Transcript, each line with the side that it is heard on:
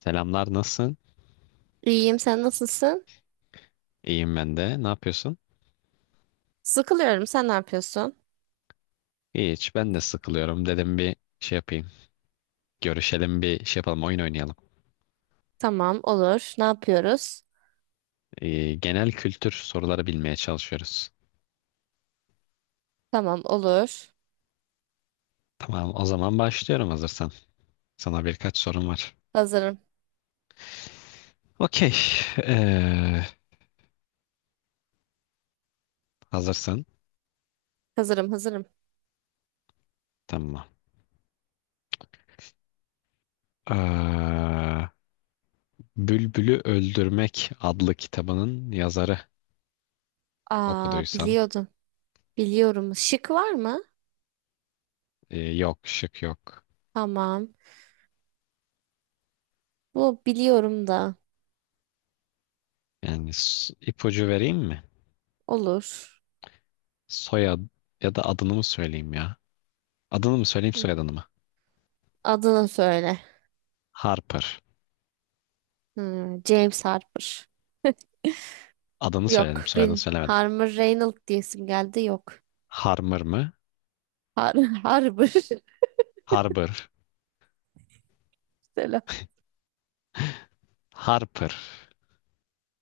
left: Selamlar, nasılsın?
right: İyiyim, sen nasılsın?
left: İyiyim ben de. Ne yapıyorsun?
right: Sıkılıyorum, sen ne yapıyorsun?
left: Hiç, ben de sıkılıyorum. Dedim bir şey yapayım. Görüşelim, bir şey yapalım, oyun oynayalım.
right: Tamam, olur. Ne yapıyoruz?
left: Genel kültür soruları bilmeye çalışıyoruz.
right: Tamam, olur.
left: Tamam, o zaman başlıyorum hazırsan. Sana birkaç sorum var.
right: Hazırım,
left: Okey. Ee, hazırsın.
right: hazırım, hazırım.
left: Tamam. Ee, Bülbül'ü Öldürmek adlı kitabının yazarı
right: Aa,
left: okuduysan.
right: biliyordum. Biliyorum. Şık var mı?
left: Yok, şık yok.
right: Tamam. Bu biliyorum da.
left: Yani ipucu vereyim mi?
right: Olur.
left: Soyad ya da adını mı söyleyeyim ya? Adını mı söyleyeyim soyadını mı?
right: Adını söyle.
left: Harper.
right: Hmm, James Harper.
left: Adını söyledim
right: Yok,
left: soyadını
right: bin
left: söylemedim.
right: Harmer Reynolds diyesim geldi. Yok.
left: Harmer mı?
right: Har Harper.
left: Harper.
right: Selam.
left: Harper.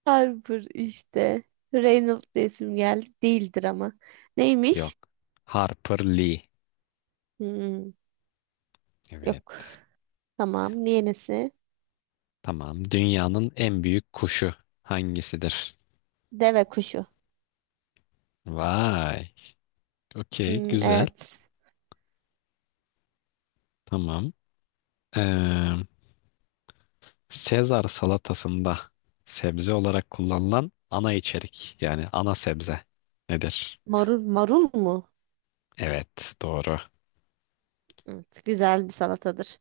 right: Harper işte. Reynolds diyesim geldi. Değildir ama. Neymiş?
left: Yok. Harper Lee.
right: Hmm. Yok.
left: Evet.
right: Tamam. Yenisi.
left: Tamam. Dünyanın en büyük kuşu hangisidir?
right: Deve kuşu.
left: Vay. Okey.
right: Hmm,
left: Güzel.
right: evet.
left: Tamam. Ee, Sezar salatasında sebze olarak kullanılan ana içerik. Yani ana sebze nedir?
right: Marul, marul mu?
left: Evet. Doğru.
right: Evet, güzel bir salatadır.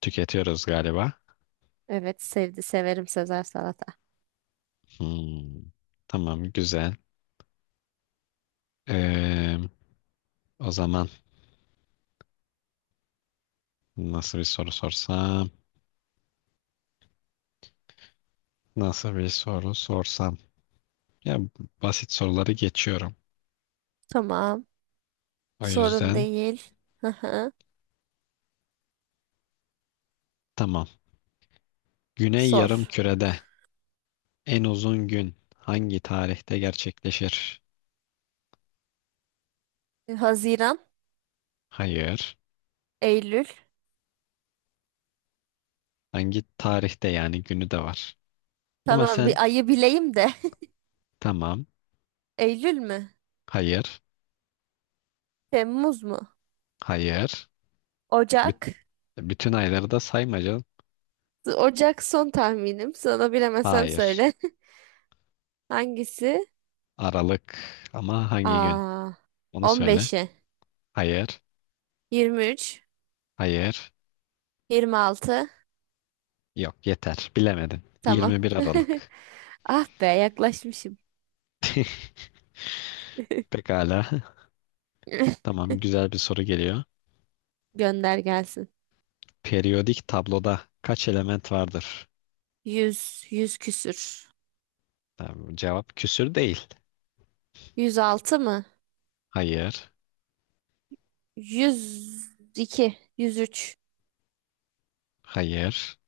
left: Tüketiyoruz galiba.
right: Evet, severim Sezar salata.
left: Hmm. Tamam. Güzel. Ee, O zaman nasıl bir soru sorsam? Nasıl bir soru sorsam? Ya basit soruları geçiyorum.
right: Tamam.
left: O
right: Sorun
left: yüzden
right: değil. Hı hı.
left: tamam. Güney
right: Sor.
left: Yarımküre'de en uzun gün hangi tarihte gerçekleşir?
right: Haziran,
left: Hayır.
right: Eylül.
left: Hangi tarihte yani günü de var. Ama
right: Tamam,
left: sen
right: bir ayı bileyim de.
left: tamam.
right: Eylül mü?
left: Hayır.
right: Temmuz mu?
left: Hayır. Büt-
right: Ocak.
left: bütün ayları da sayma canım.
right: Ocak son tahminim. Sana bilemezsem
left: Hayır.
right: söyle. Hangisi?
left: Aralık ama hangi gün?
right: Aa,
left: Onu söyle.
right: 15'i,
left: Hayır.
right: 23,
left: Hayır.
right: 26.
left: Yok yeter. Bilemedin.
right: Tamam.
left: 21 Aralık.
right: Ah be yaklaşmışım.
left: Pekala. Tamam, güzel bir soru geliyor.
right: Gönder gelsin.
left: Periyodik tabloda kaç element vardır?
right: 100 100 küsür.
left: Tamam, cevap küsür değil.
right: 106 mı?
left: Hayır,
right: 102, 103.
left: hayır,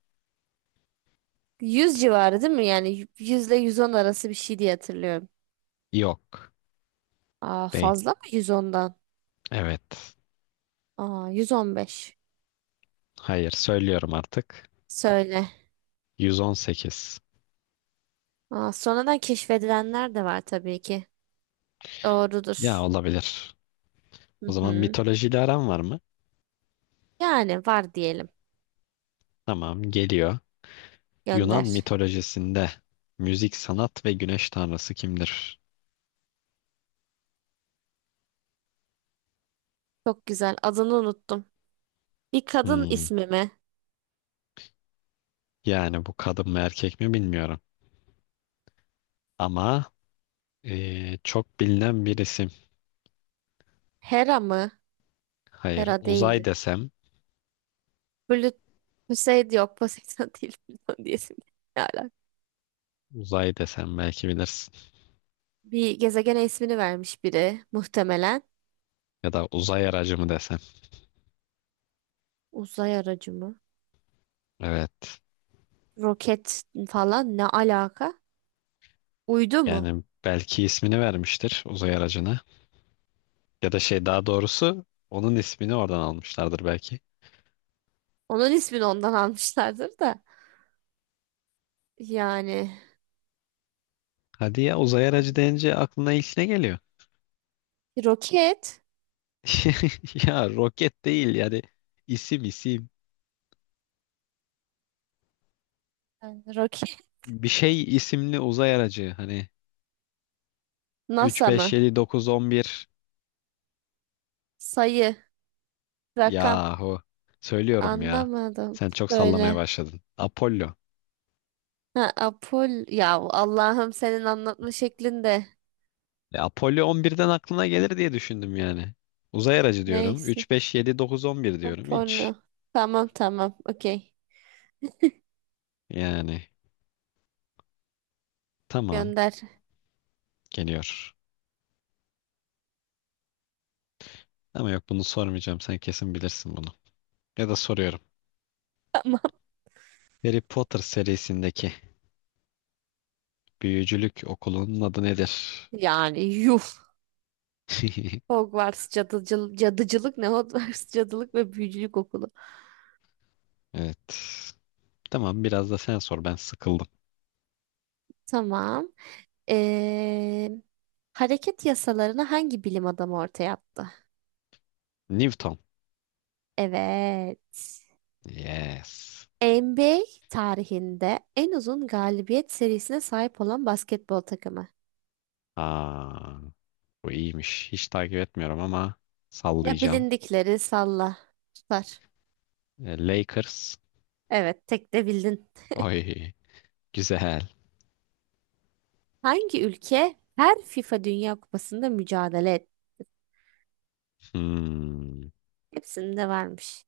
right: Yüz civarı değil mi? Yani 100 ile 110 arası bir şey diye hatırlıyorum.
left: yok.
right: Aa,
left: Değil.
right: fazla mı 110'dan?
left: Evet.
right: Aa, 115.
left: Hayır, söylüyorum artık.
right: Söyle.
left: 118.
right: Aa, sonradan keşfedilenler de var tabii ki.
left: Ya
right: Doğrudur.
left: olabilir. O
right: Hı
left: zaman
right: hı.
left: mitolojiyle aran var mı?
right: Yani var diyelim.
left: Tamam, geliyor. Yunan
right: Gönder.
left: mitolojisinde müzik, sanat ve güneş tanrısı kimdir?
right: Çok güzel. Adını unuttum. Bir kadın
left: Hmm,
right: ismi mi?
left: Yani bu kadın mı erkek mi bilmiyorum. Ama çok bilinen birisi.
right: Hera mı?
left: Hayır,
right: Hera
left: uzay
right: değildi.
left: desem,
right: Böyle Hüseyin yok Poseidon değil bilmem diyesim geldi. Ne alaka?
left: uzay desem belki bilirsin.
right: Bir gezegene ismini vermiş biri muhtemelen.
left: Ya da uzay aracı mı desem.
right: Uzay aracı mı?
left: Evet.
right: Roket falan ne alaka? Uydu mu?
left: Yani belki ismini vermiştir uzay aracına. Ya da şey daha doğrusu onun ismini oradan almışlardır belki.
right: Onun ismini ondan almışlardır da. Yani
left: Hadi ya uzay aracı deyince aklına ilk ne geliyor?
right: roket,
left: Ya roket değil yani isim isim.
right: yani roket,
left: Bir şey isimli uzay aracı hani 3
right: NASA
left: 5
right: mı?
left: 7 9 11
right: Sayı, rakam
left: yahu söylüyorum ya.
right: anlamadım.
left: Sen çok sallamaya
right: Söyle.
left: başladın. Apollo.
right: Ha, Apol ya Allah'ım senin anlatma şeklinde.
left: Apollo 11'den aklına gelir diye düşündüm yani. Uzay aracı diyorum.
right: Neyse.
left: 3, 5, 7, 9, 11 diyorum. Hiç.
right: Sonra. Tamam tamam. Okey.
left: Yani tamam
right: Gönder.
left: geliyor. Ama yok bunu sormayacağım. Sen kesin bilirsin bunu. Ya da soruyorum.
right: Tamam.
left: Harry Potter serisindeki büyücülük okulunun adı nedir?
right: Yani yuf. Hogwarts cadıcılık, cadıcılık ne? Hogwarts cadılık ve büyücülük okulu.
left: Evet. Tamam biraz da sen sor. Ben sıkıldım.
right: Tamam. Ee, hareket yasalarını hangi bilim adamı ortaya attı?
left: Newton.
right: Evet.
left: Yes.
right: NBA tarihinde en uzun galibiyet serisine sahip olan basketbol takımı.
left: Aa, bu iyiymiş. Hiç takip etmiyorum ama
right: Ya
left: sallayacağım.
right: bilindikleri salla. Süper.
left: Lakers.
right: Evet, tek de bildin.
left: Oy. Güzel.
right: Hangi ülke her FIFA Dünya Kupası'nda mücadele etti?
left: Hmm.
right: Hepsinde varmış.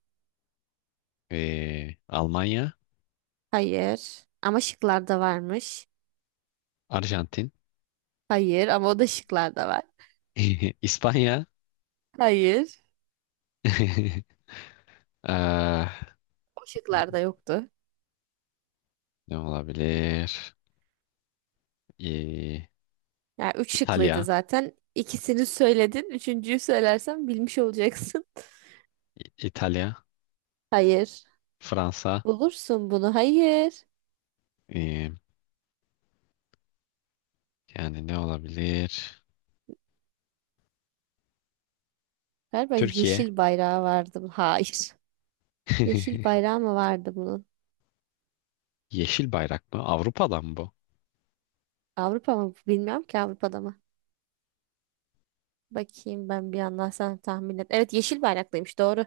left: Almanya,
right: Hayır. Ama şıklarda varmış.
left: Arjantin,
right: Hayır ama o da şıklarda var.
left: İspanya,
right: Hayır.
left: Ah,
right: O şıklarda yoktu.
left: ne olabilir? Ee,
right: Yani üç şıklıydı
left: İtalya,
right: zaten. İkisini söyledin. Üçüncüyü söylersen bilmiş olacaksın.
left: İtalya,
right: Hayır.
left: Fransa,
right: Bulursun bunu. Hayır.
left: ee, yani ne olabilir?
right: Galiba
left: Türkiye.
right: yeşil bayrağı vardı. Hayır. Yeşil bayrağı mı vardı bunun?
left: Yeşil bayrak mı? Avrupa'dan mı bu?
right: Avrupa mı? Bilmiyorum ki Avrupa'da mı? Bakayım ben bir yandan sen tahmin et. Evet yeşil bayraklıymış doğru.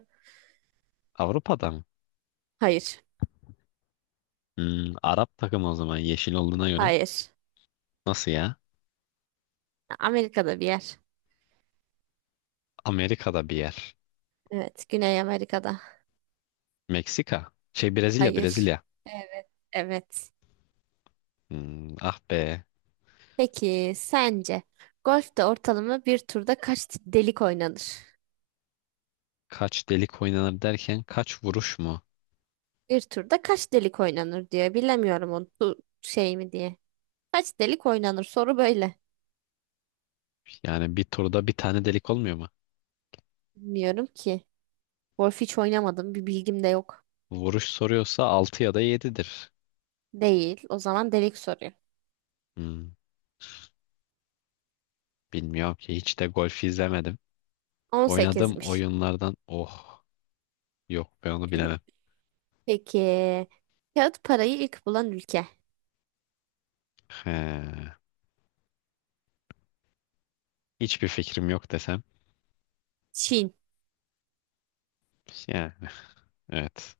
left: Avrupa'dan mı?
right: Hayır.
left: Arap takımı o zaman yeşil olduğuna göre.
right: Hayır.
left: Nasıl ya?
right: Amerika'da bir yer.
left: Amerika'da bir yer.
right: Evet. Güney Amerika'da.
left: Meksika. Brezilya,
right: Hayır.
left: Brezilya.
right: Evet. Evet.
left: Hmm, ah be.
right: Peki sence golfte ortalama bir turda kaç delik oynanır?
left: Kaç delik oynanır derken kaç vuruş mu?
right: Bir turda kaç delik oynanır diye bilemiyorum onu şey mi diye. Kaç delik oynanır soru böyle.
left: Yani bir turda bir tane delik olmuyor mu?
right: Bilmiyorum ki. Golf hiç oynamadım bir bilgim de yok.
left: Vuruş soruyorsa 6 ya da yedidir.
right: Değil. O zaman delik soruyor.
left: Hmm, bilmiyorum ki hiç de golf izlemedim. Oynadığım
right: 18'miş.
left: oyunlardan oh yok ben onu bilemem.
right: Peki kağıt parayı ilk bulan ülke.
left: He, hiçbir fikrim yok desem.
right: Çin.
left: Yani evet.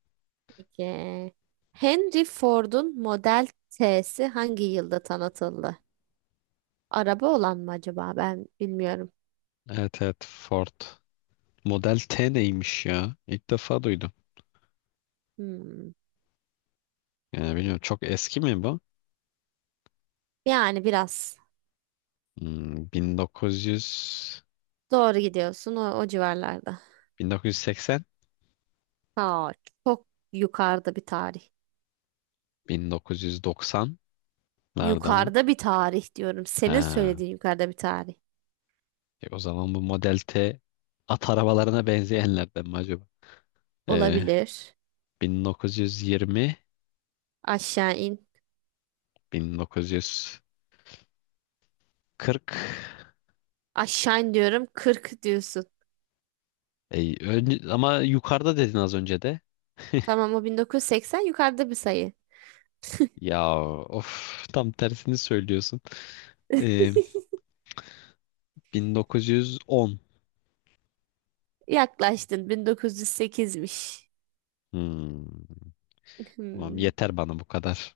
right: Peki. Henry Ford'un Model T'si hangi yılda tanıtıldı? Araba olan mı acaba? Ben bilmiyorum.
left: Evet evet Ford. Model T neymiş ya? İlk defa duydum.
right: Hmm.
left: Yani bilmiyorum çok eski mi bu?
right: Yani biraz
left: 1900
right: doğru gidiyorsun o civarlarda.
left: 1980
right: Ha, çok yukarıda bir tarih.
left: 1990'larda mı?
right: Yukarıda bir tarih diyorum. Senin
left: Ha.
right: söylediğin yukarıda bir tarih.
left: O zaman bu Model T at arabalarına benzeyenlerden mi acaba? E,
right: Olabilir.
left: 1920,
right: Aşağı in.
left: 1940.
right: Aşağı in diyorum 40 diyorsun.
left: Ama yukarıda dedin az önce de.
right: Tamam o 1980 yukarıda bir sayı.
left: Ya of tam tersini söylüyorsun. E, 1910.
right: Yaklaştın 1908'miş.
left: Hmm. Tamam yeter bana bu kadar.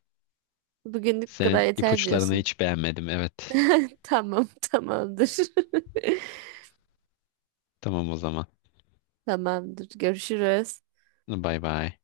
right: Bugünlük bu kadar
left: Senin
right: yeter
left: ipuçlarını
right: diyorsun.
left: hiç beğenmedim. Evet.
right: Tamam, tamamdır.
left: Tamam o zaman.
right: Tamamdır. Görüşürüz.
left: Bay bay.